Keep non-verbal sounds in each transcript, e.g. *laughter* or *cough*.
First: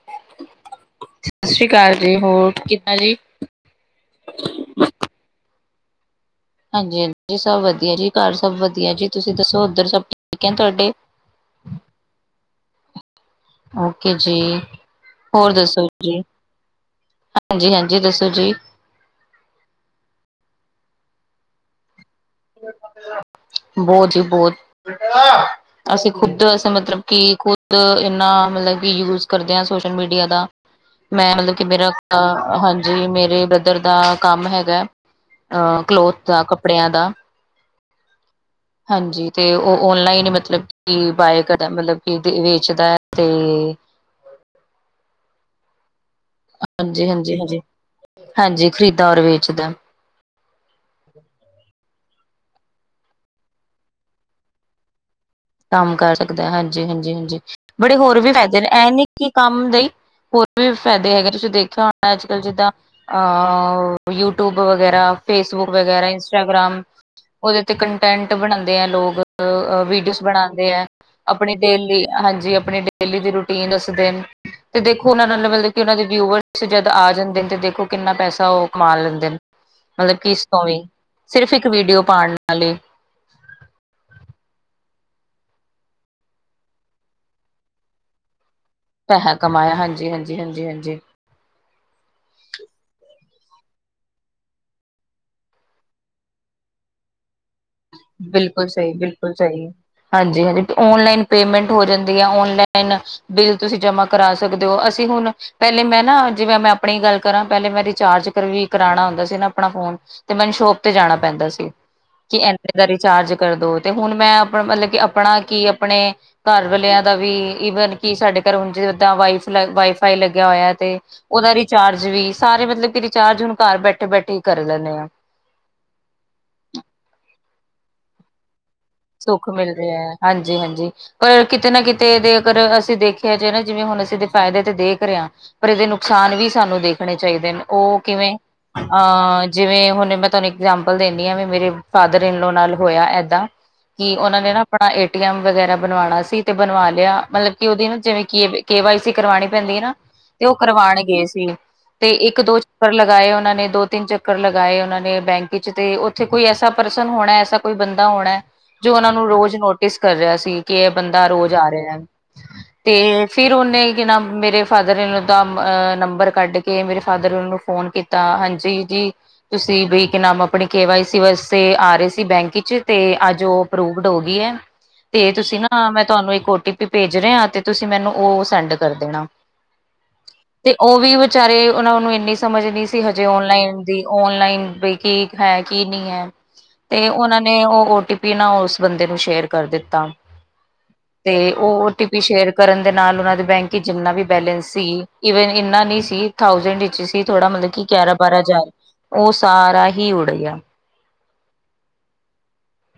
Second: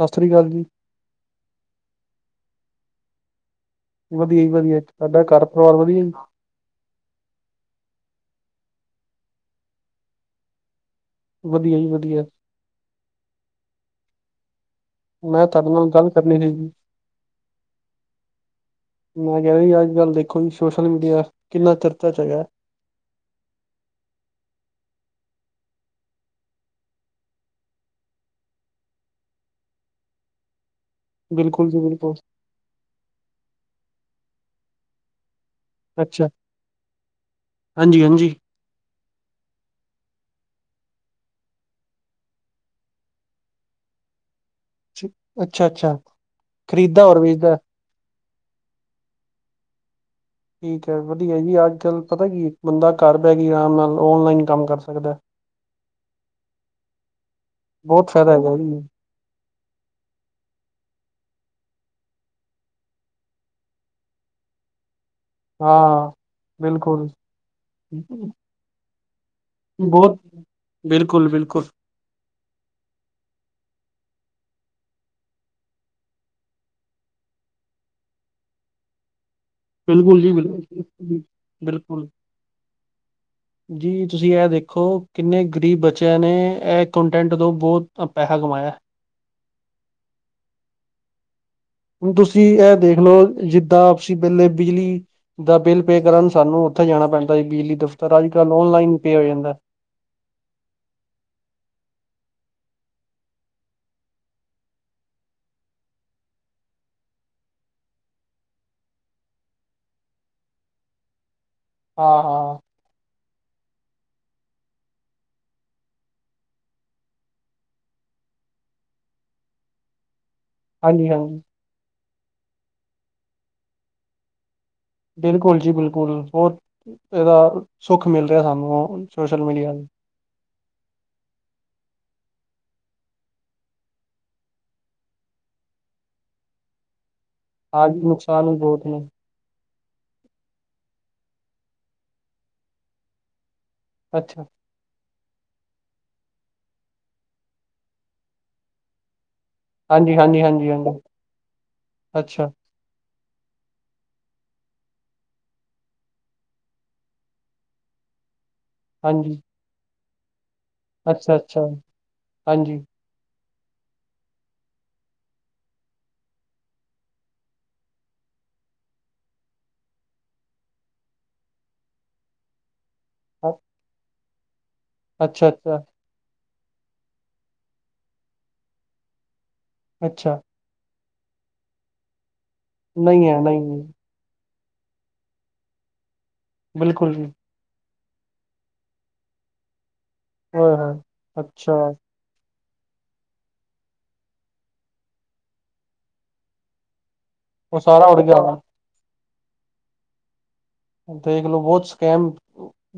ਸਤਿ ਸ਼੍ਰੀ ਅਕਾਲ ਜੀ ਸਤਿ ਸ਼੍ਰੀ ਅਕਾਲ ਜੀ। ਹੋਰ, ਕਿੱਦਾਂ ਜੀ? ਵਧੀਆ ਹੀ ਵਧੀਆ, ਤ੍ਹਾਡਾ ਘਰ-ਪਰਿਵਾਰ ਵਧੀਆ ਜੀ? ਹਾਂਜੀ, ਹਾਂਜੀ, ਸਭ ਵਧੀਆ ਜੀ, ਘਰ ਸਭ ਵਧੀਆ ਜੀ। ਤੁਸੀਂ ਦੱਸੋ, ਉੱਧਰ ਸਭ ਠੀਕ ਹੈ ਤੁਹਾਡੇ? ਵਧੀਆ ਜੀ ਵਧੀਆ। ਓਕੇ-ਜੀ। ਮੈਂ ਹੋਰ ਤੁਹਾਡੇ ਦੱਸੋ ਨਾਲ ਗੱਲ ਜੀ, ਕਰਨੀ ਸੀ ਜੀ। ਹਾਂਜੀ-ਹਾਂਜੀ ਦੱਸੋ ਜੀ? ਮੈਂ ਕਿਆ ਜੀ, ਅੱਜ-ਕੱਲ ਦੇਖੋ ਜੀ ਸੋਸ਼ਲ ਮੀਡੀਆ, ਕਿੰਨਾ ਚਰਚੇ'ਚ ਹੈਗਾ। ਬਹੁਤ ਜੀ ਬਹੁਤ। *unintelligible* ਅਸੀਂ ਖੁੱਦ ਅਸੀਂ ਮਤਲਬ ਕਿ ਖੁੱਦ ਇਨਾ ਮਤਲਬ ਕਿ ਯੂਜ ਕਰਦੇ ਹਾਂ ਸੋਸ਼ਲ ਮੀਡੀਆ ਦਾ *inaudible* ਮੈਂ ਮਤਲਬ ਕਿ ਜੀ ਮੇਰਾ ਬਿਲਕੁਲ, ਹਾਂਜੀ, ਮੇਰੇ ਬ੍ਰਦਰ ਦਾ ਕੰਮ ਹੈਗਾ ਅਹ ਕਲੋਥ ਦਾ ਕੱਪੜਿਆਂ ਦਾ। ਹਾਂਜੀ-ਹਾਂਜੀ। ਹਾਂਜੀ ਤੇ ਉਹ ਔਨਲਾਈਨ ਹੀ ਮਤਲਬ ਕੀ ਬਾਏ ਕਰਿਆ ਮਤਲਬ ਕਿ ਵੇਚਦਾ ਐ ਤੇ ਅੱਛਾ-ਅੱਛਾ। ਹਾਂਜੀ-ਹਾਂਜੀ, ਹਾਂਜੀ-ਹਾਂਜੀ ਖਰੀਦਾ ਔਰ ਵੇਚਦਾ। ਠੀਕ ਹੈ ਵਧੀਆ ਜੀ ਅੱਜ ਕੱਲ ਪਤਾ ਕੀ ਬੰਦਾ ਘਰ ਬਹਿ ਕੇ ਆਰਾਮ ਨਾਲ ਔਨਲਾਈਨ ਕੰਮ ਕਰ ਸਕਦਾ। ਕੰਮ ਕਰ ਸਕਦਾ ਹਾਂਜੀ-ਹਾਂਜੀ-ਹਾਂਜੀ ਬੜੇ ਬਹੁਤ ਹੋਰ ਵੀ ਫਾਇਦਾ ਹੈਗਾ ਫ਼ਾਇਦੇ ਨੇ ਜੀ, ਐ ਨੀ ਕਿ ਕੰਮ ਲਈ ਹੋਰ ਵੀ ਫਾਇਦੇ ਹੈਗੇ ਤੁਸੀਂ ਦੇਖਿਆ ਹੋਣਾ ਅੱਜ-ਕੱਲ੍ਹ ਜਿੱਦਾਂ। ਆਹੋ ਯੂਟਊਬ ਵਗੈਰਾ ਫੇਸਬੁਕ ਵਗੈਰਾ ਹਾਂ ਇੰਸਟਾਗ੍ਰਾਮ ਬਿਲਕੁਲ। ਓਦੇ ਤੇ ਕੰਟੈਂਟ ਬਣਾਂਦੇ ਆ ਲੋਕ ਵੀਡੀਓ ਬਹੁਤ ਬਣਾਂਦੇ ਹੈ ਬਿਲਕੁਲ ਆਪਣੀ ਬਿਲਕੁਲ, ਡੇਲੀ ਹਾਂਜੀ ਆਪਣੀ ਡੇਲੀ ਦੀ ਰੂਟੀਨ ਉਸ ਦਿਨ ਤੇ ਦੇਖੋ ਉਹਨਾਂ ਦਾ ਮਤਲਬ ਕਿ ਉਹਨਾਂ ਦੇ ਵਿਊਵਰਸ ਜਦ ਆ ਜਾਂਦੇ ਨੇ ਤੇ ਦੇਖੋ ਕਿੰਨਾ ਪੈਸਾ ਉਹ ਕਮਾ ਲੈਂਦੇ ਨੇ ਮਤਲਬ ਬਿਲਕੁਲ ਕਿ ਜੀ ਇਸ ਤੋਂ ਵੀ ਬਿਲਕੁਲ, ਸਿਰਫ ਇੱਕ ਬਿਲਕੁਲ। ਵੀਡੀਓ ਪਾਣ ਨਾਲੇ *inaudible* ਜੀ ਤੁਸੀਂ ਇਹ ਦੇਖੋ ਕਿੰਨੇ ਗਰੀਬ ਬੱਚਿਆਂ ਨੇ ਇਹ ਕੰਟੈਂਟ ਤੋਂ ਬਹੁਤ ਪੈਸਾ ਕਮਾਇਆ। ਪੈਸਾ ਕਮਾਇਆ ਹਾਂਜੀ ਹਾਂਜੀ, ਹਾਂਜੀ ਹਾਂਜੀ। ਹੁਣ ਤੁਸੀਂ ਐ ਦੇਖਲੋ ਜਿੱਦਾਂ ਤੁਸੀਂ ਪਹਿਲੇ ਬਿਜਲੀ ਦਾ ਬਿੱਲ ਪੇ ਕਰਨ ਸਾਨੂੰ ਉੱਥੇ ਜਾਣਾ ਪੈਂਦਾ ਸੀ ਬਿਜਲੀ ਦਫ ਪਰ ਅੱਜ-ਕੱਲ੍ਹ ਔਨਲਾਈਨ ਪੇ ਹੋ ਜਾਂਦਾ। ਹਾਂਜੀ-ਹਾਂਜੀ, ਔਨਲਾਈਨ ਪੇਮੈਂਟ ਹੋ ਜਾਂਦੀ ਆ ਔਨਲਾਈਨ ਬਿੱਲ ਤੁਸੀਂ ਜਮਾਂ ਕਰਾ ਸਕਦੇ ਹੋ ਅਸੀਂ ਹੁਣ ਪਹਿਲੇ ਮੈਂ ਨਾ ਜਿਵੇਂ ਮੈਂ ਆਪਣੀ ਗੱਲ ਕਰਾਂ ਪਹਿਲੇ ਮੈਂ ਰਿਚਾਰਜ ਵੀ ਕਰਾਉਣਾ ਹੁੰਦਾ ਸੀ ਨਾ ਆਪਣਾ ਫੋਨ ਤੇ ਮੈਨੂੰ ਸ਼ੋਪ ਤੇ ਜਾਣਾ ਪੈਂਦਾ ਸੀ। ਹਾਂ- ਹਾਂ। ਅਹਿਦਾ ਰਿਚਾਰਜ ਕਰਦੋ ਤੇ ਹੁਣ ਮੈਂ ਆਪਣਾ ਮਤਲਬ ਕਿ ਆਪਣਾ ਕੀ ਆਪਣੇ ਘਰ ਵਾਲਿਆਂ ਦਾ ਵੀ ਈਵਨ ਕਿ ਸਾਡੇ ਘਰ ਹੁਣ ਜਿੱਦਾਂ ਵਾਈਫ ਲ ਵਾਈਫ ਵਾਈ ਫਾਈ ਲੱਗਿਆ ਹੋਇਆ ਤੇ ਹਾਂਜੀ ਹਾਂਜੀ ਉਹਦਾ ਰੀ ਰਿਚਾਰਜ ਵੀ ਸਾਰੇ ਮਤਲਬ ਕਿ ਰਿਚਾਰਜ ਹੁਣ ਘਰ ਬੈਠੇ ਬੈਠੇ ਹੀ ਕਰ ਲੈਣੇ ਆ। ਬਿਲਕੁਲ ਜੀ ਬਿਲਕੁਲ ਬਹੁਤ ਇਹਦਾ ਸੁੱਖ ਮਿਲ ਰਿਹਾ ਸਾਨੂੰ। ਸੋਸ਼ਲ ਸੁੱਖ ਮੀਡੀਆ ਮਿਲ ਨੂੰ ਰਿਹਾ ਹਾਂਜੀ ਹਾਂਜੀ। ਪਰ ਕਿਤੇ ਨਾ ਕਿਤੇ ਇਹਦੇ ਅਗਰ ਅਸੀਂ ਦੇਖਿਆ ਜਾਏ ਨਾ ਜਿਵੇਂ ਹੁਣ ਅਸੀਂ ਇਹਦੇ ਫਾਇਦੇ ਤੇ ਦੇਖ ਰਹੇ ਆ। ਪਰ ਇਹਦੇ ਨੁਕਸਾਨ ਵੀ ਸਾਨੂੰ ਦੇਖਣੇ ਚਾਹੀਦੇ ਨੇ ਆਜ ਉਹ ਕਿਵੇਂ ਨੁਕਸਾਨ ਵੀ ਬਹੁਤ ਨੇ ਅਹ ਜਿਵੇਂ ਹੁਣ ਮੈਂ ਤੁਹਾਨੂੰ ਇਗਜਾਮਪਲ ਦਿੰਦੀ ਆ ਵੀ ਮੇਰੇ ਫਾਦਰ ਇਨਲੋ ਨਾਲ ਹੋਇਆ ਏਦਾਂ। ਕਿ ਉਹਨਾ ਅੱਛਾ ਨੇ ਨਾ ਆਪਣਾ ਏਟੀਐਮ ਵਗੈਰਾ ਬਣਵਾਣਾ ਸੀ ਤੇ ਬਣਵਾ ਲਿਆ ਮਤਲਬ ਕਿ ਉਹਦੀ ਨਾ ਜਿਵੇਂ ਕਿ ਕੇ ਵਾਈ ਸੀ ਕਰਵਾਣੀ ਪੈਂਦੀ ਐ ਨਾ ਹਾਂਜੀ ਹਾਂਜੀ ਤੇ ਉਹ ਹਾਂਜੀ ਹਾਂਜੀ ਕਰਵਾਣ ਗਏ ਸੀ ਤੇ ਇੱਕ ਅੱਛਾ ਦੋ ਚੱਕਰ ਲਗਾਏ ਉਹਨਾਂ ਨੇ ਦੋ ਤਿੰਨ ਚੱਕਰ ਲਗਾਏ ਉਹਨਾਂ ਨੇ ਬੈਂਕ ਚ ਤੇ ਉੱਥੇ ਕੋਈ ਐਸਾ ਪਰਸਨ ਹੋਣਾ ਐਸਾ ਕੋਈ ਬੰਦਾ ਹੋਣਾ ਜੋ ਉਹਨਾਂ ਨੂੰ ਹਾਂਜੀ ਰੋਜ਼ ਨੋਟਿਸ ਕਰ ਰਿਹਾ ਸੀ। ਕੇ ਬੰਦਾ ਅੱਛਾ ਰੋਜ਼ ਅੱਛਾ ਆ ਰਿਹਾ ਹਾਂਜੀ ਤੇ ਫਿਰ ਉਹਨੇ ਕਿ ਨਾ ਮੇਰੇ ਫਾਦਰ ਇਨ ਲਾਅ ਦਾ ਨੰਬਰ ਕੱਢ ਕੇ ਮੇਰੇ ਫਾਦਰ ਸਨ ਲਾਅ ਨੂੰ ਫੋਨ ਕੀਤਾ। ਤਾਂ ਹਾਂਜੀ ਜੀ। ਤੁਸੀਂ ਬਈ ਇੱਕ ਨਾਮ ਆਪਣੇ ਕੇ ਵਾਈ ਸੀ ਵਾਸਤੇ ਆ ਰਹੇ ਸੀ ਬੈਂਕ ਵਿੱਚ ਤੇ ਅੱਜ ਅੱਛਾ ਉਹ ਅਪਰੂਵਡ ਹੋ ਗਈ ਐ ਤੇ ਤੁਸੀਂ ਅੱਛਾ ਨਾ ਤੁਹਾਨੂੰ ਇੱਕ ਓ ਟੀ ਪੀ ਭੇਜ ਰੇ ਆ ਤੇ ਤੁਸੀਂ ਮੈਨੂੰ ਉਹ ਸੈਂਡ ਕਰ ਦੇਣਾ। ਅੱਛਾ। ਤੇ ਉਹ ਵੀ ਵਿਚਾਰੇ ਉਹਨਾਂ ਨੂੰ ਇੰਨੀ ਸਮਝ ਨਹੀਂ ਸੀ ਹਜੇ ਹੈ ਓਨਲਾਈਨ ਨਹੀਂ ਦੀ ਓਨਲਾਈਨ ਵੀ ਕੀ, ਹੈ ਕੀ ਨਹੀਂ ਹੈ, ਤੇ ਬਿਲਕੁਲ ਜੀ ਉਹਨਾਂ ਨੇ ਉਹ ਟੀਪੀ ਨਾ ਓਸ ਬੰਦੇ ਨੂੰ ਸ਼ੇਅਰ ਕਰ ਦਿੱਤਾ, ਹੋਏ ਹੋਏ ਤੇ ਅੱਛਾ ਓਟੀਪ ਵੀ ਸ਼ੇਅਰ ਕਰਨ ਦੇ ਨਾਲ ਉਹਨਾਂ ਦੇ ਬੈਂਕ ਵਿਚ ਜਿੰਨਾ ਵੀ ਬੈਲੇੈਂਸ ਸੀ, ਈਵੇਨ ਇੰਨਾ ਨਹੀਂ ਸੀ, ਥਾਊਜੈਂਡ ਵਿੱਚ ਥੋੜਾ ਮਤਲਬ ਉਹ ਕਿ, ਸਾਰਾ ਉੜ ਗਿਆ ਗਿਆਰਾਂ-ਬਾਰਾਂ ਹੋਣਾ ਹਜ਼ਾਰ ਉਹ ਸਾਰਾ ਹੀ ਉੜ ਗਿਆ। ਦੇਖਲੋ ਬਹੁਤ ਸਕੈਮ,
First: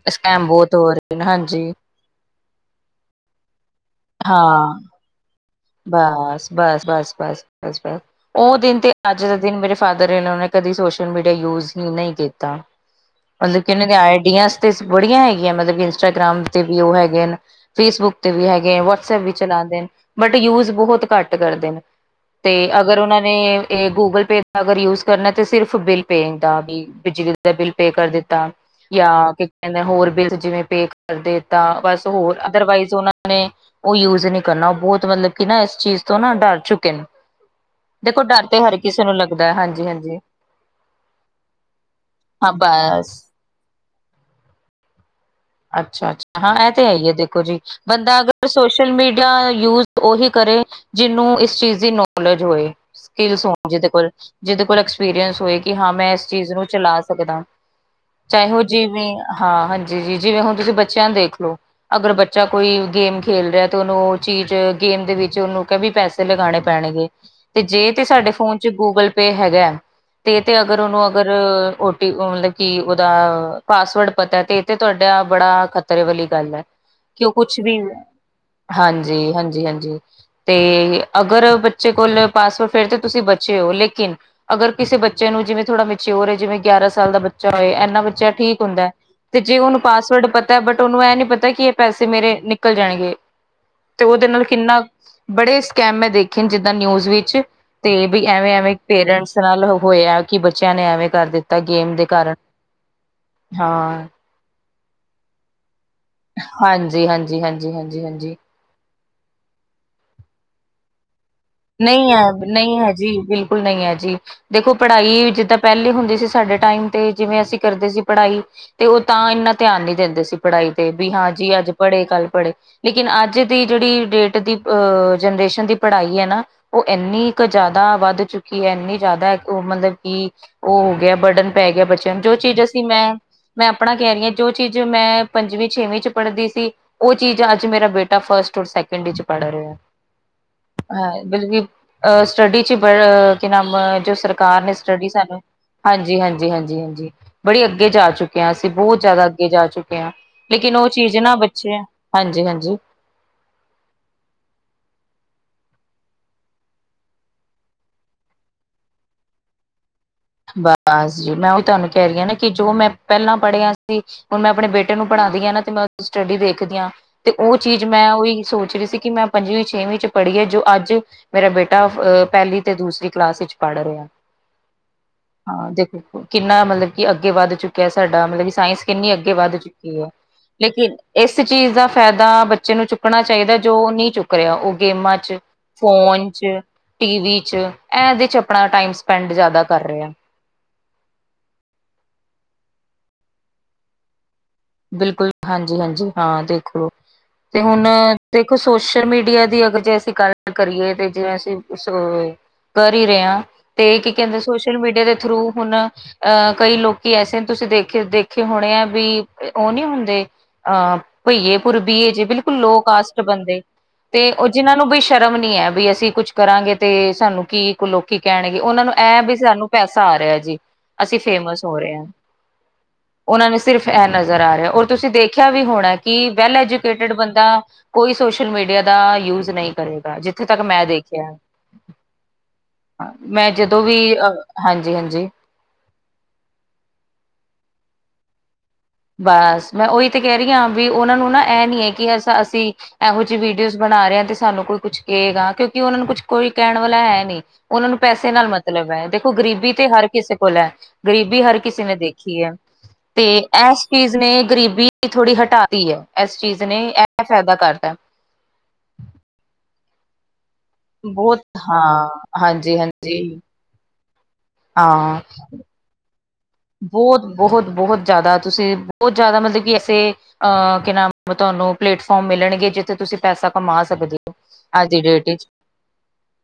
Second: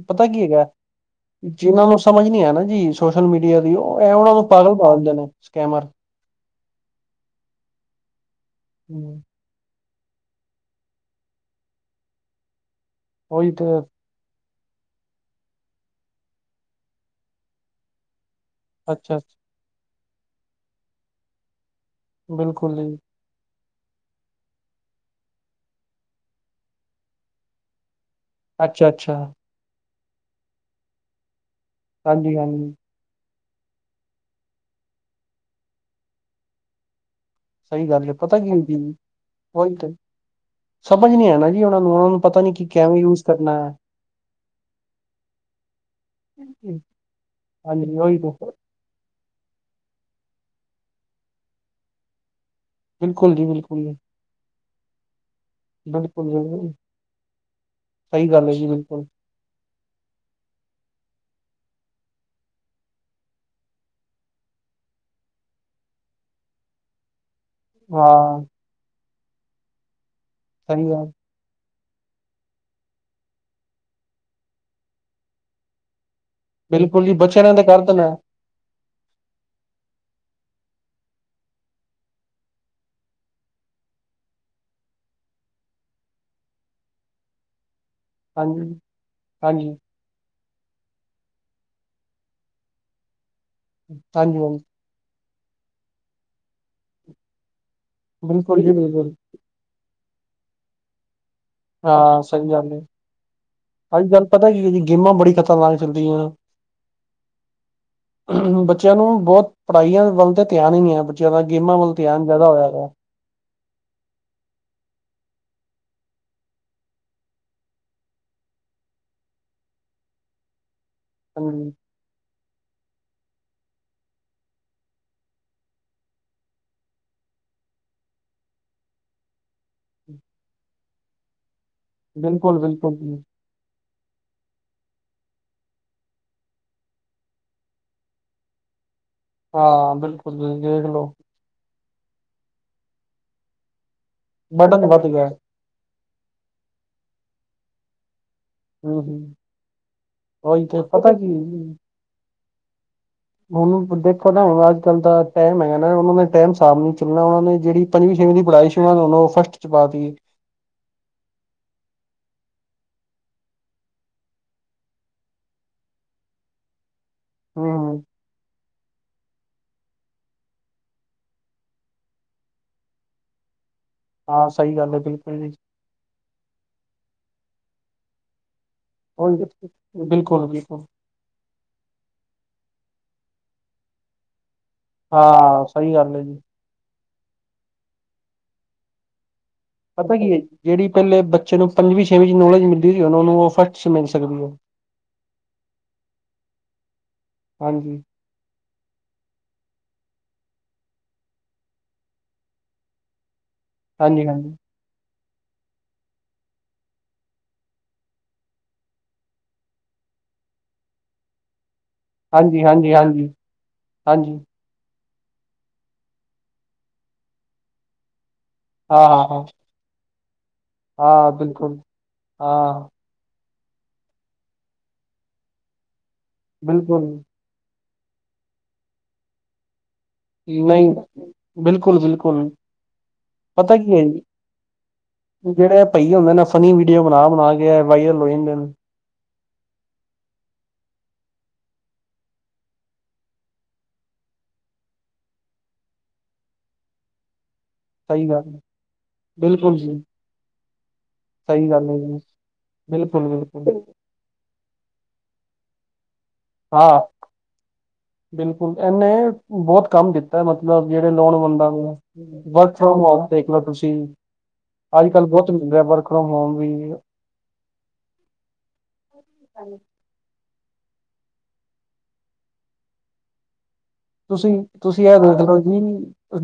ਪਤਾ ਕੀ ਸਕੈਮ ਹੈਗਾ? ਬਹੁਤ ਹੋ ਰਹੇ ਨੇ ਹਾਂਜੀ ਜਿਨਾਂ ਨੂੰ ਸਮਝ ਨੀ ਆ ਨਾ ਜੀ ਸੋਸ਼ਲ ਮੀਡੀਆ ਦੀ, ਐ, ਉਹਨਾਂ ਨੂੰ ਪਾਗਲ ਹਾਂ ਸਮਝਦੇ ਨੇ, ਸਕੈਮਰ। ਬਸ- ਬਸ, ਬਸ, ਬਸ, ਬਸ, ਬਸ ਉਹ ਦਿਨ ਤੇ ਹੂੰ ਅੱਜ ਦਿਨ ਮੇਰੇ ਫਾਦਰ ਈਨੋ ਨੇ, ਕਦੇ ਸੋਸ਼ਲ-ਮੀਡੀਆ ਯੂਜ ਹੀ ਨਹੀਂ ਕੀਤਾ। ਉਹੀ ਮਤਲਬ ਤੇ ਕਿ ਓਨਾਂ ਦੀ ਆਈਡੀਆਂ ਤੇ ਬੜੀਆਂ ਹੈਗੀਆਂ ਮਤਲਬ ਕਿ, ਇੰਸਟਾਗ੍ਰਾਮ ਤੇ ਵੀ ਉਹ ਹੈਗੇਨ, ਫੇਸਬੁੱਕ ਤੇ ਵੀ ਹੈਗੇ, ਅੱਛਾ ਵਟਸਐਪ ਅੱਛਾ ਵਿੱਚ ਚਲਾਂਦੇਨ ਬਟ ਯੂਜ ਬਹੁਤ ਘੱਟ ਕਰਦੇ ਨੇ, ਤੇ ਬਿਲਕੁਲ ਜੀ ਅਗਰ ਉਹ ਇਹ ਗੂਗਲ ਪੇ ਦਾ ਅਗਰ ਯੂਜ ਕਰਨਾ ਤੇ, ਸਿਰਫ ਬਿੱਲ ਪੇ ਦਾ ਵੀ, ਬਿਜਲੀ ਦਾ ਬਿੱਲ ਪੇ ਕਰ ਦਿੱ ਅੱਛਾ ਅੱਛਾ ਯਾਂ ਕੀ ਕਹਿੰਦੇ ਹੋਰ ਬੀਲਜ ਜਿਵੇਂ ਪੇ ਕਰ ਦਿਤਾ, ਬਸ ਹਾਂਜੀ ਹੋਰ ਹਾਂਜੀ ਅਦਰਵਾਈਜ਼ ਉਹ ਨੇ ਉਹ ਯੂਜ ਨਹੀਂ ਕਰਨਾ, ਉਹ ਬਹੁਤ ਮਤਲਬ ਕਿ ਨਾ, ਇਸ ਚੀਜ਼ ਤੋਂ ਨਾ ਡਰ ਚੁੱਕੇ ਨੇ। ਸਹੀ ਗੱਲ ਹੈ ਦੇਖੋ ਪਤਾ ਡਰ ਕੀ ਤੇ ਹੁੰਦੀ ਹਰ ਜੀ ਕਿਸੇ ਨੂੰ ਲੱਗਦੈ, ਉਹੀ ਤੇ ਹਾਂਜੀ-ਹਾਂਜੀ। ਸਮਝ ਨੀ ਹੈ ਨਾ ਜੀ ਉਹਨਾਂ ਨੂੰ, ਉਹਨਾਂ ਨੂੰ ਪਤਾ ਨੀ ਹਾਂ ਕਿ ਕੈਂਵੇਂ ਬਸ ਯੂਜ ਕਰਨਾ। ਅੱਛਾ-ਅੱਛਾ, ਹਾਂ ਐ ਤੇ ਹੈ ਹੀ ਏ, ਦੇਖੋ ਜੀ, ਹਾਂਜੀ ਉਹੀ ਬੰਦਾ ਤੇ ਅਗਰ ਸੋਸ਼ ਸ਼ੋਸ਼ਲ ਮੀਡੀਆ ਯੂਜ ਓਹੀ ਕਰੇ, ਜਿਹਨੂੰ ਇਸ ਚੀਜ਼ ਦੀ ਨੌਲੇਜ ਹੋਏ। ਬਿਲਕੁਲ ਜੀ ਸਕੀਲਸ ਹੋਣ ਬਿਲਕੁਲ ਜਿਹਦੇ ਜੀ ਕੋਲ, ਜਿਹਦੇ ਕੋਲ ਐਕਸਪੀਰੀਅਂਸ ਹੋਏ, ਕਿ ਹਾਂ ਮੈਂ ਬਿਲਕੁਲ ਐਸ ਚੀਜ਼ ਨੂੰ ਬਿਲਕੁਲ ਚਲਾ ਸਕਦਾ। ਸਹੀ ਗੱਲ ਹੈ ਚਾਹੇ ਉਹ ਜੀ, ਬਿਲਕੁਲ। ਜਿਵੇਂ ਹਾਂ, ਹਾਂਜੀ ਜੀ, ਜਿਵੇਂ ਹੁਣ ਤੁਸੀਂ ਬੱਚਿਆਂ ਨੂੰ ਦੇਖਲੋ ਅਗਰ ਬੱਚਾ ਕੋਈ ਗੇਮ ਖੇਲ ਰਿਹਾ, ਤੇ ਉਹਨੂੰ ਉਹ ਚੀਜ਼ ਗੇਮ ਦੇ ਵਿੱਚ ਉਹਨੂੰ ਕਹਿ ਵੀ ਪੈਸ ਸੇ ਲਗਾਣੇ ਪੈਣਗੇ। ਤੇ ਜੇ ਤੇ ਸਾਡੇ ਹਾਂ ਫੋਨ'ਚ ਗੂਗਲ ਪੇ ਹੈਗਾ, ਤੇ ਤੇ ਅਗਰ ਸਹੀ ਉਹਨੂੰ ਗੱਲ ਅਗਰ ਓਟੀ--ਮਤਲਬ ਕਿ ਉਹਦਾ ਪਾਸਵਰਡ ਪਤਾ ਤੇ ਇਹ ਤੇ ਤੁਹਾਡਾ ਬੜਾ ਖ ਤਰੇ ਵਾਲੀ ਗੱਲ ਹੈ, ਬਿਲਕੁਲ ਜੀ ਕਿ ਉਹ ਬੱਚਿਆਂ ਨੇ ਕੁਛ ਤਾਂ ਵੀ ਕਰ ਦੇਣਾ ਹਾਂਜੀ, ਹਾਂਜੀ-ਹਾਂਜੀ। ਤੇ ਅਗਰ ਬੱਚੇ ਕੋਲ ਪਾਸਵਰ ਫਿਰ ਤਾਂ ਤੁਸੀਂ ਬਚੇ ਹੋ, ਲੇਕਿਨ ਅਗਰ ਕਿਸੇ ਬੱਚੇ ਨੂੰ ਜਿਵੇਂ ਥੋੜਾ ਮੀਚਿਓਰ ਏ, ਜਿਵੇਂ ਗਿਆਰਾਂ ਸਾਲ ਦਾ ਬੱਚਾ ਹੋਏ ਐਨਾ ਬੱਚਾ ਠੀਕ ਹਾਂਜੀ ਹੁੰਦੈ। ਜੀ ਹਾਂਜੀ, ਉਹਨੂੰ ਪਾਸਵਰਡ ਪਤਾ, ਬਟ ਉਹਨੂੰ ਐ ਨੀ ਪਤਾ ਕਿ ਇਹ ਪੈਸੇ ਮੇਰੇ ਨਿਕਲ ਜਾਣਗੇ। ਤੇ ਉਹਦੇ ਨਾਲ ਹਾਂਜੀ-ਹਾਂਜੀ, ਕਿੰਨਾ--ਬੜੇ ਸਕੈਮ ਮੈਂ ਦੇਖੇਨ ਜਿੱਦਾਂ ਨਿਊਜ਼ ਵਿੱਚ। ਤੇ ਵੀ ਬਿਲਕੁਲ ਜੀ ਐਵੇਂ-ਐਵੇਂ ਬਿਲਕੁਲ। ਪੇਰੈਂਟਸ ਨਾਲ ਹੋਇਆ, ਕਿ ਬੱਚਿਆਂ ਨੇ ਐਵੇਂ ਕਰ ਦਿੱਤਾ। ਗੇਮ ਦੇ ਹਾਂ, ਕਾਰਨ। ਸਹੀ ਗੱਲ ਏ, ਹਾਂ, ਅਜ-ਕੱਲ ਪਤਾ ਕੀ ਸੀ, ਗੇਮਾਂ ਬੜੀ ਖ਼ਤਰਨਾਕ ਚੱਲਦੀਆਂ। ਹਾਂਜੀ-ਹਾਂਜੀ, ਹਾਂਜੀ, ਹਾਂਜੀ, ਹਾਂਜੀ। ਚਿਆਂ ਨੂੰ ਬਹੁਤ ਪੜ੍ਹਾਈਆਂ ਵੱਲ ਤੇ ਧਿਆਨ ਹੀ ਨੀ ਹੈ। ਜ਼ਿਆਦਾ ਗੇਮਾਂ ਵੱਲ ਨਹੀਂ ਧਿਆਨ ਆਂ, ਜ਼ਿਆਦਾ ਹੋਇਆ ਨਹੀਂ ਦਾ। ਹੈ ਜੀ, ਬਿਲਕੁਲ, ਨਹੀਂ ਹੈ ਜੀ। ਦੇਖੋ ਪੜ੍ਹਾਈ, ਜਿੱਦਾਂ ਪਹਿਲੇ ਹੁੰਦੀ ਸੀ ਸਾਡੇ ਟਾਈਮ ਤੇ, ਜਿਵੇਂ ਅਸੀਂ ਕਰਦੇ ਸੀ ਪੜ੍ਹਾਈ। ਤੇ ਉਹ ਤਾਂ ਇੰਨਾ ਧਿਆਨ ਨਹੀਂ ਦਿੰਦੇ ਸੀ ਪੜ੍ਹਾਈ ਤੇ, ਵੀ ਹਾਂ, ਜੀ ਅੱਜ ਹਾਂਜੀ, ਪੜੇ, ਕੱਲ‌ ਪੜ੍ਹੇ ਲੇਕੀਨ ਅੱਜ ਦੀ ਜਿਹੜੀ ਡੇਟ ਦੀ, ਅਂ ਜਨਰੇਸ਼ਨ ਦੀ ਪੜ੍ਹਾਈ ਹੈ ਨਾ ਉਹ ਇੰਨੀ ਕ ਜ਼ਿਆਦਾ ਵੱਧ ਚੁੱਕੀ ਹੈ, ਇੰਨੀ ਜ਼ਿਆਦਾ ਉਹ ਮਤਲਬ ਕੀ ਉਹ ਹੋ ਗਿਆ ਬਰਡਨ ਪੈ ਗਿਆ ਬੱਚਿਆਂ ਨੂੰ ਜੋ ਚੀਜ਼ ਅਸੀਂ ਬਿਲਕੁਲ-ਬਿਲਕੁਲ ਮੈਂ ਜੀ, ਮੈਂ ਆਪਣਾ ਕਹਿ ਰਹੀ ਹਾਂ ਜੋ ਚੀਜ਼ ਮੈਂ ਪੰਜਵੀਂ ਛੇਵੀਂ ਚ ਪੜ੍ਹਦੀ ਸੀ। ਉਹ ਚੀਜ਼ ਅੱਜ ਮੇਰਾ ਬੇਟਾ ਫਸਟ ਔਰ ਸੈਕਿੰਡ ਵਿੱਚ ਪੜ੍ਹ ਰਿਹਾ। ਹਾਂ ਬਿਲਕੁਲ ਜੀ, ਦੇਖ ਲੋ। ਬਕ ਅ ਸਟੱਡੀ ਚ ਬ ਕੀ ਨਾਮ ਜੋ ਸਰਕਾਰ ਨੇ ਬਰਡਨ ਵੱਧ ਸਟੱਡੀ ਗਿਆ, ਸਾਨੂੰ ਹਾਂਜੀ ਹਾਂਜੀ, ਹਾਂਜੀ ਹਾਂਜੀ, ਬੜੀ ਅੱਗੇ ਜਾ ਚੁੱਕੀ। ਕੇ ਅਸੀਂ ਬਹੁਤ ਹੂੰ-ਹੂੰ, ਜ਼ਿਆਦਾ ਅੱਗੇ ਜਾ ਚੁੱਕੇ ਆ ਉਹੀ ਲੇਕਿਨ ਤੇ ਉਹ ਪਤਾ ਚੀਜ਼ ਕੀ ਨਾ ਹੈ ਜੀ, ਬੱਚੇ ਹਾਂਜੀ ਹਾਂਜੀ। ਹੁਣ ਦੇਖੋ ਨਾ, ਹੁਣ ਅੱਜ-ਕੱਲ ਦਾ ਟਾਈਮ ਹੈਗਾ ਨਾ, ਉਹਨਾਂ ਨੇ ਟਾਈਮ ਸਾਰ ਨਹੀਂ ਚੁੱਲਣਾ, ਉਹਨਾਂ ਨੇ ਜਿਹੜੀ ਪੰਜਵੀ, ਛੇਵੀ ਦੀ ਪੜਾਈ ਸ਼ ਫਸਟ'ਚ ਪਾਤੀ। ਬਸ ਜੀ, ਮੈਂ ਉਹੀ ਤੁਹਾਨੂੰ ਕਹਿ ਰਹੀ ਹਾਂ ਨਾ ਕੀ, ਜੋ ਮੈਂ ਪਹਿਲਾਂ ਪੜ੍ਹਿਆ ਸੀ ਹੁਣ ਮੈਂ ਆਪਣੇ ਬੇਟੇ ਨੂੰ ਪੜ੍ਹਾਦੀ ਆ ਨਾ ਤੇ ਮੈਂ ਸਟੱਡੀ ਦੇਖਦੀ ਆ ਤੇ ਉਹ ਚੀਜ਼ ਹੂੰ-ਹੂੰ, ਮੈਂ ਉਹੀ ਸੋਚ ਰਹੀ ਸੀ। ਕਿ ਮੈਂ ਪੰਜਵੀਂ ਛੇਵੀਂ ਚ ਪੜ੍ਹੀਏ ਜੋ ਅੱਜ ਮੇਰਾ ਬੇਟਾ ਅਹ ਪਹਿਲੀ ਤੇ ਦੂਸਰੀ ਕਲਾਸ ਵਿੱਚ ਪੜ੍ਹ ਰਿਹਾ। ਆਹੋ, ਸਹੀ ਗੱਲ ਐ ਜੀ। ਹਾਂ, ਦੇਖੋ ਕਿੰਨਾ ਮਤਲਬ ਕਿ ਅੱਗੇ ਵੱਧ ਚੁੱਕਿਆ ਸਾਡਾ ਮਤਲਬ ਕਿ ਸਾਇੰਸ ਕਿੰਨੀ ਅੱਗੇ ਵੱਧ ਉਹੀ ਚੁੱਕੀ ਐ ਬਿਲਕੁਲ-ਬਿਲਕੁਲ। ਲੇਕਿਨ ਇਸ ਚੀਜ਼ ਦਾ ਫਾਇਦਾ ਬੱਚੇ ਨੂੰ ਚੁੱਕਣਾ ਚਾਹੀਦਾ ਜੋ ਨਹੀਂ ਚੁੱਕ ਰਿਆ ਉਹ ਗੇਮਾਂ ਚ, ਹਾਂ ਸਹੀ ਗੱਲ ਹੈ ਫੋਨ ਜੀ ਚ, ਟੀ ਵੀ ਚ ਇਹਦੇ ਚ ਆਪਣਾ ਟਾਈਮ ਸਪੈਡ ਜ਼ਿਆਦਾ ਕਰ ਰਿਹਾ ਪਤਾ ਕੀ ਐ ਜਿਹੜੀ ਪਹਿਲੇ ਬੱਚੇ ਨੂੰ ਪੰਜਵੀਂ ਛੇਵੀਂ ਚ ਨੌਲੇਜ ਮਿਲਦੀ ਸੀ ਉਹ ਨੂੰ ਉਹ ਫਸਟ ਚ ਮਿਲ ਸਕਦੀ ਐ। ਬਿਲਕੁਲ ਹਾਂਜੀ ਹਾਂਜੀ, ਹਾਂ ਦੇਖ ਲੋ ਤੇ ਹੁਣ ਹਾਂਜੀ ਦੇਖੋ ਸੋਸ਼ਲ ਮੀਡੀਆ ਦੀ ਅਗਰ ਜੇ ਅਸੀਂ ਗੱਲ ਕਰੀਏ ਤੇ ਜੇ ਅਸੀਂ ਕਰ ਹੀ ਰਹੇ ਆ ਤੇ ਕੀ ਹਾਂਜੀ ਕਹਿੰਦੇ ਸੋ ਸੋਸ਼ਲ ਮੀਡੀਆ ਦੇ ਥਰੂ ਹੁਣ ਅਹ ਕਈ ਲੋਕੀ ਐਸੇ ਨੇ ਤੁਸੀਂ ਦੇਖੇ ਦੇਖੇ ਹੋਣੇ ਆ ਵੀ ਉਹ ਨੀ ਹੁੰਦੇ ਅਹ ਭਈਏ ਪੁਰ ਬੀਏ ਬਿਲਕੁਲ ਹਾਂਜੀ ਹਾਂਜੀ ਲੋ ਹਾਂਜੀ ਕਾਸਟ ਹਾਂਜੀ ਬੰਦੇ ਤੇ ਹਾਂਜੀ ਉਹ ਜਿਹਨਾਂ ਨੂੰ ਬਈ ਸ਼ਰਮ ਨੀ ਐ ਵੀ ਅਸੀਂ ਕੁਛ ਕਰਾਂਗੇ ਤੇ ਸਾਨੂੰ ਕੀ ਲੋਕੀ ਕਹਿਣਗੇ ਉਹਨਾਂ ਨੂੰ ਹਾਂ ਇਹ ਹਾਂ ਵੀ ਹਾਂ ਸਾਨੂੰ ਪੈਸਾ ਆ ਰਿਹਾ ਜੀ। ਅਸੀਂ ਹਾਂ ਫੇਮਸ ਬਿਲਕੁਲ ਹੋ ਰਹੇ ਹਾਂ। ਹਾਂ ਉਹਨਾਂ ਨੂੰ ਸਿਰਫ ਏ ਨਜ਼ਰ ਆ ਰਿਹਾ ਔਰ ਤੁਸੀਂ ਦੇਖਿਆ ਵੀ ਹੋਣਾ ਕਿ ਵੈਲ ਬਿਲਕੁਲ ਐਜੂਕੇਟਿਡ ਬੰਦਾ। ਕੋਈ ਸੋਸ਼ਲ ਮੀਡੀਆ ਦਾ ਯੂਜ ਨਹੀਂ ਕਰੇਗਾ ਜ ਨਹੀਂ, ਬਿਲਕੁਲ ਬਿਲਕੁਲ। ਮੈਂ ਪਤਾ ਜਦੋਂ ਕੀ ਵੀ ਹੈ ਅ ਜੀ ਹਾਂਜੀ ਹਾਂਜੀ। ਜਿਹੜੇ ਭਈਏ ਹੁੰਦੇ ਨੇ ਫਨੀ ਵੀਡੀਓ ਬਣਾ ਬਣਾ ਕੇ ਵਾਇਰਲ ਹੋ ਜਾਂਦੇ ਬਸ ਮੈਂ ਉਹੀ ਤਾਂ ਕਹਿ ਰਹੀ ਹਾਂ ਵੀ ਉਹਨਾਂ ਨੂੰ ਨਾ ਇਹ ਨੀ ਐ ਕਿ ਅ ਅਸੀਂ ਇਹੋ ਜਿਹੀ ਵੀਡੀਓਜ਼ ਬਣਾ ਰਹੇ ਤੇ ਸਾਨੂੰ ਕੋਈ ਕੁਛ ਕਹੇਗਾ ਕਿਉਂਕਿ ਉਹਨਾਂ ਨੂੰ ਕੁਛ ਕੋਈ ਕਹਿਣ ਵਾਲਾ ਹੈ ਨਹੀਂ ਉਹਨਾਂ ਨੂੰ ਸਹੀ ਪੈਸੇ ਗੱਲ ਨਾਲ ਮਤਲਬ ਹੈ ਦੇਖੋ ਗਰੀਬੀ ਬਿਲਕੁਲ ਤੇ ਜੀ ਹਰ ਕਿਸੇ ਕੋਲ ਐ। ਗ਼ਰੀਬੀ ਹਰ ਸਹੀ ਕਿਸੀ ਗੱਲ ਨੇ ਹੈ ਜੀ ਦੇਖੀ ਐ। ਬਿਲਕੁਲ ਬਿਲਕੁਲ। ਚੀਜ਼ ਨੇ ਗਰੀਬੀ ਥੋੜੀ ਹਟਾ ਤੀ ਐ ਇਸ ਚੀਜ਼ ਨੇ ਹਾਂ ਇਹ ਫਾਇਦਾ ਕਰਤਾ। ਬਿਲਕੁਲ ਇਹਨੇ ਬਹੁਤ ਕੰਮ ਦਿੱਤੇ। ਮਤਲਬ ਜਿਹੜੇ ਲੋਨ ਬਹੁਤ ਬਣਦਾ ਪਿਆ ਹਾਂ ਵਰਕ ਹਾਂਜੀ ਫਰੋਮ ਹਾਂਜੀ ਹੋਮ ਦੇਖ ਲਓ ਤੁਸੀਂ। ਅੱਜ ਹਾਂ ਕੱਲ੍ਹ ਬਹੁਤ ਮਿਲ ਰਿਹਾ ਵਰਕ ਫਰੋਮ ਹੋਮ ਵੀ। ਬਹੁਤ ਬਹੁਤ ਬਹੁਤ ਜ਼ਿਆਦਾ ਤੁਸੀਂ ਬਹੁਤ ਜ਼ਿਆਦਾ ਮਤਲਬ ਕਿ ਐਸੇ ਅ ਕਿ ਨਾਮ ਤੁਹਾਨੂੰ ਪਲੇਟਫਾਰਮ ਮਿਲਣਗੇ ਜਿੱਥੇ ਤੁਸੀਂ ਪੈਸਾ ਕਮਾ ਸਕਦੇ ਓ। ਤੁਸੀਂ ਤੁਸੀਂ ਇਹ ਦੇਖ ਲਓ।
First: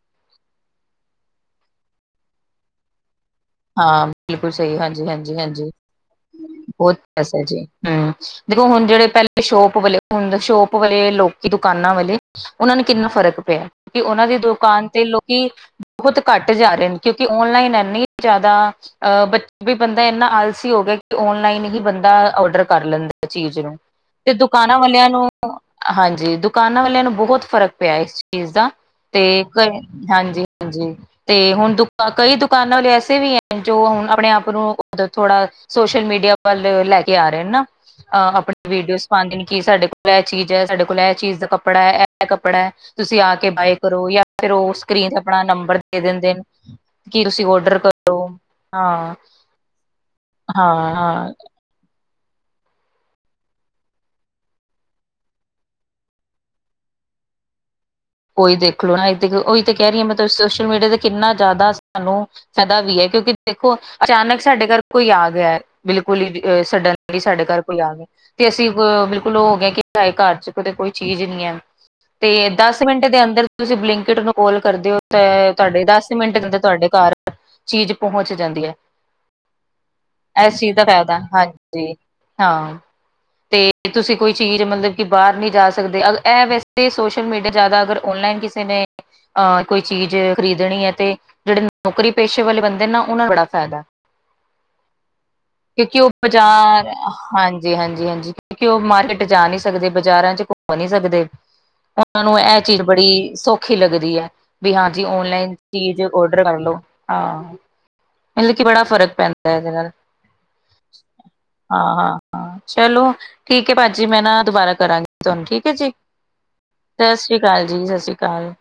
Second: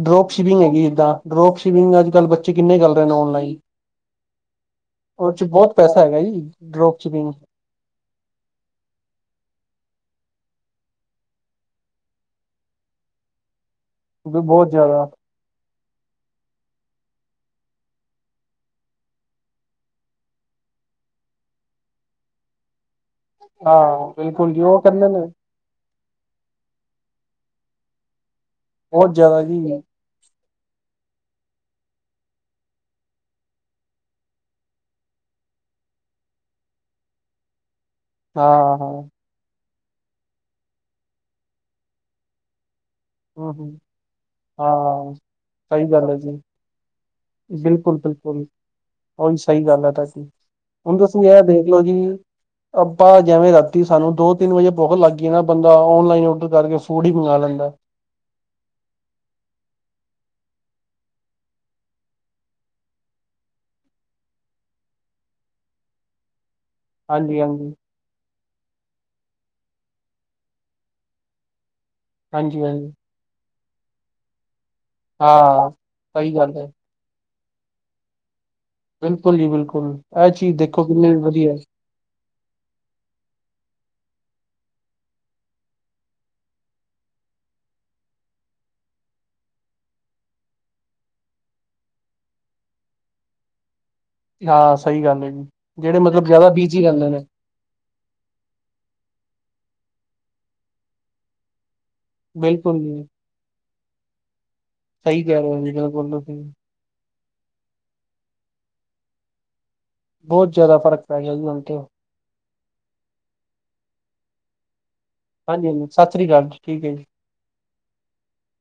ਡਰੋਪ ਸ਼ਿਪਿੰਗ ਹੈਗੀ ਜਿੱਦਾਂ ਡਰੋਪ ਸ਼ਿਪਿੰਗ ਅੱਜ ਕੱਲ੍ਹ ਬੱਚੇ ਕਿੰਨੇ ਕਰੱਲ ਰਹੇ ਨੇ ਔਨਲਾਈਨ ਹਾਂ, ਬਿਲਕੁਲ ਸਹੀ, ਹਾਂਜੀ ਉਹ ਹਾਂਜੀ ਚ ਹਾਂਜੀ ਬਹੁਤ ਪੈਸਾ ਹੈਗਾ ਜੀ ਬਹੁਤ ਡਰੋਪ ਸ਼ਿਪਿੰਗ ਪੈਸਾ ਐ ਜੀ। ਹੂੰ, ਦੇਖੋ ਹੁਣ ਜਿਹੜੇ ਪਹਿਲੇ ਸ਼ੋਪ ਵਾਲੇ ਹੁਣ ਸ਼ੋਪ ਵਾਲੇ ਲੋਕੀ ਦੁਕਾਨਾਂ ਵਾਲੇ ਓਨਾਂ ਨੂੰ ਕਿੰਨਾ ਫ਼ਰਕ ਪਿਆ। ਕਿਉਂਕਿ ਉਹਨਾਂ ਦੀ ਬਹੁਤ ਦੁਕਾਨ ਤੇ ਜ਼ਿਆਦਾ ਲੋਕੀ ਬਹੁਤ ਘੱਟ ਜਾ ਰਹੇ ਨੇ ਕਿਉਂਕਿ ਔਨਲਾਈਨ ਇਨੀ ਜ਼ਿਆਦਾ। ਅ ਬ ਵੀ ਬੰਦਾ ਇਨਾ ਆਲਸੀ ਹੋ ਗਿਆ ਕਿ ਓਨਲਾਈਨ ਹੀ ਬੰਦਾ ਔਰਡਰ ਕਰ ਲੈਂਦਾ। ਚੀਜ਼ ਨੂੰ ਹਾਂ ਤੇ ਬਿਲਕੁਲ ਜੀ ਦੁਕਾਨਾਂ ਉਹ ਵਾਲਿਆਂ ਕਹਿੰਦੇ ਨੇ ਨੂੰ ਹਾਂਜੀ ਦੁਕਾਨਾਂ ਵਾਲਿਆਂ ਨੂੰ ਬਹੁਤ ਫ਼ਰਕ ਪਿਆ ਇਸ ਚੀਜ਼ ਦਾ ਬਹੁਤ ਤੇ ਜ਼ਿਆਦਾ ਜੀ ਹਾਂਜੀ ਹਾਂਜੀ ਤੇ ਹੁਣ ਦੁ ਕਈ ਦੁਕਾਨਾਂ ਲਿਆ ੇ ਵੀ ਹੈ ਜੋ ਹੁਣ ਆਪਣੇ ਆਪ ਨੂੰ ਥੋੜਾ ਸੋਸ਼ਲ ਮੀਡੀਆ ਵੱਲ ਲੈ ਕੇ ਆ ਰਹੇ ਹਨ ਨਾ ਅਹ ਹਾਂ ਆਪਣੇ ਹਾਂ ਵੀਡੀਓਜ਼ ਪਾਂਦੇ ਨੇ ਕੀ ਸਾਡੇ ਕੋਲ ਇਹ ਚੀਜ਼ ਹੈ ਸਾਡੇ ਕੋਲ ਇਹ ਚੀਜ਼ ਦਾ ਕੱਪੜਾ ਹੈ ਇਹ ਕੱਪੜਾ ਹੈ ਤੁਸੀਂ ਆ ਕੇ ਹੂੰ ਹੂੰ ਬਾਏ ਕਰੋ ਜਾਂ ਫਿਰ ਉਹ ਸਕਰੀਨ ਹਾਂ ਤੇ ਆਪਣਾ ਨੰਬਰ ਸਹੀ ਦੇ ਗੱਲ ਹੈ ਜੀ ਦਿੰਦੇ ਨੇ ਕੀ ਤੁਸੀਂ ਔਡਰ ਕਰੋ ਬਿਲਕੁਲ ਹਾਂ ਹੋਹੀ ਸਹੀ ਗੱਲ ਹੈ ਤਾਂਕ ਹਾਂ ਹੁਣ ਤੁਸੀਂ ਹਾਂ ਇਹ ਦੇਖਲੋ ਜੀ ਆਪਾਂ ਜਿਵੇਂ ਰਾਤੀ ਸਾਨੂੰ ਦੋ ਤਿੰਨ ਵਜੇ ਭੁੱਖਤ ਲੱਗਗੀਈ ਨਾ ਬੰਦਾ ਔਨਲਾਈਨ ਔਡਰ ਕਰਕੇ ਫੂਡ ਹੀ ਮੰਗ ਲੈਂਦਾ ਉਹੀ ਦੇਖ ਲੋ ਨਾ ਉਹੀ ਤਾਂ ਕਹਿ ਰਹੀ ਹਾਂ ਮੈਂਲ ਸੋਸ਼ਲ ਮੀਡੀਆ ਤੇ ਕਿੰਨਾ ਜ਼ਿਆਦਾ ਸਾਨੂੰ ਸਦਾ ਵੀ ਹੈ ਕਿਉਂਕਿ ਦੇਖੋ ਅਚਾਨਕ ਸਾਡੇ ਘਰ ਕੋਈ ਆ ਗਿਆ ਬਿਲਕੁਲ ਹੀ ਅ ਸਾਡਨ ਜਿਹੀ ਹਾਂਜੀ ਸਾਡੇ ਘਰ ਹਾਂਜੀ ਕੋਈ ਆ ਗ ਤੇ ਅਸੀਂ ਬਿਲਕੁਲ ਉਹ ਹੋ ਗਿਆ ਕਿ ਸਾਡੇ ਘਰ ਚ ਕਿਤੇ ਕੋਈ ਚੀਜ਼ ਨਹੀਂੀ ਹੈ ਤੇ ਹਾਂਜੀ ਦਸ ਹਾਂਜੀ ਮਿੰਟ ਦੇ ਅੰਦਰ ਤੁਸੀਂ ਬਲਿੰਕਟ ਨੂੰ ਕਲ ਕਰਦੇ ਹੋ ਤੇ ਹਾਂ ਤੁਹਾਡੇ ਦਸ ਸਹੀ ਮਿੰਟ ਗੱਲ ਦੇੰਦਰ ਹੈ ਤੁਹਾਡੇ ਘਰ ਚੀਜ਼ ਪਹੁੰਚ ਜਾਂਦੀ ਹੈ ਬਿਲਕੁਲ ਜੀ ਬਿਲਕੁਲ ਇਹ ਚੀਜ਼ ਦੇਖੋ ਕਿੰਨੇ ਵੀ ਵਧੀਆ ਜੀ ਹਾਂ ਤੇ ਤੁਸੀਂ ਕੋਈ ਚੀਜ਼ ਮਤਲਬ ਕਿ ਬਾਹਰ ਨਹੀਂ ਜਾ ਸਕਦੇ ਇਹ ਵੈਸੇ ਸੋਸ਼ਲ ਮੀਡੀਆ ਜ਼ਿਆਦਾ ਅਗਰ ਔਨਲਾਈਨ ਕਿਸੇ ਨੇ ਅਹ ਕੋਈ ਚੀਜ਼ ਖਰੀਦਣੀ ਹੈ ਤੇ ਜਿਹੜੇ ਨੌਕਰੀ ਪੇਸ਼ੇ ਵਾਲੇ ਬੰਦੇ ਨਾ ਉਹਨਾਂ ਨੂੰ ਬੜਾ ਫਾਇਦਾ ਹਾਂ ਸਹੀ ਗੱਲ ਹੈ ਜੀ ਜਿਹੜੇ ਕਿਉਂਕਿ ਉਹ ਮਤਲਬ ਜ਼ਿਆਦਾ ਬਿਜੀ ਬਾਜ਼ਾਰ ਰਹਿੰਦੇ ਨੇ ਹਾਂਜੀ ਜੀ ਹਾਂਜੀ ਹਾਂਜੀ ਕਿਉਂਕਿ ਉਹ ਮਾਰਕੀਟ ਜਾ ਨਹੀਂ ਸਕਦੇ ਬਾਜ਼ਾਰਾਂ ਚ ਘੁੰਮ ਨਹੀਂ ਸਕਦੇ ਤੁੂੰ ਇਹ ਬਿਲਕੁਲ ਚੀਜ਼ ਜੀ ਬੜੀ ਸੌਖੀ ਲੱਗਦੀ ਹੈ ਵੀ ਹਾਂਜੀ ਸਹੀ ਕਹਿ ਰਹੇ ਓਨਲਾਈਨ ਹੋ ਜੀ ਚੀਜ਼ ਬਿਲਕੁਲ ਓਡਰ ਤੁਸੀਂ ਕਰ ਲੋ ਆਹ ਮਤਲਬ ਕਿ ਬੜਾ ਫ਼ਰਕ ਪੈਂਦਾ ਇਹਦੇ ਨਾਲ ਬਹੁਤ ਜਿਆਦਾ ਫ਼ਰਕ ਪੈ ਗਿਆ ਉਹ ਘੰ ਤੇ ਉਹ ਹਾਂ ਹਾਂ ਹਾਂ ਚਲੋ ਠੀਕ ਹੈ ਭਾਜੀ ਮੈਂ ਨਾ ਦੁਬਾਰਾ ਕਰਾਂਗੀ ਹਾਂਜੀਾਂਜੀ ਸਤਿ੍ਰ ਅਕਾਲ ਜ ਠੀਕ ਹੈ ਜੀ ਸਤਿ੍ਰੀ ਅਾਲੀ ਸਤਿ ਸ਼੍ਰੀ ਅਕਾਲ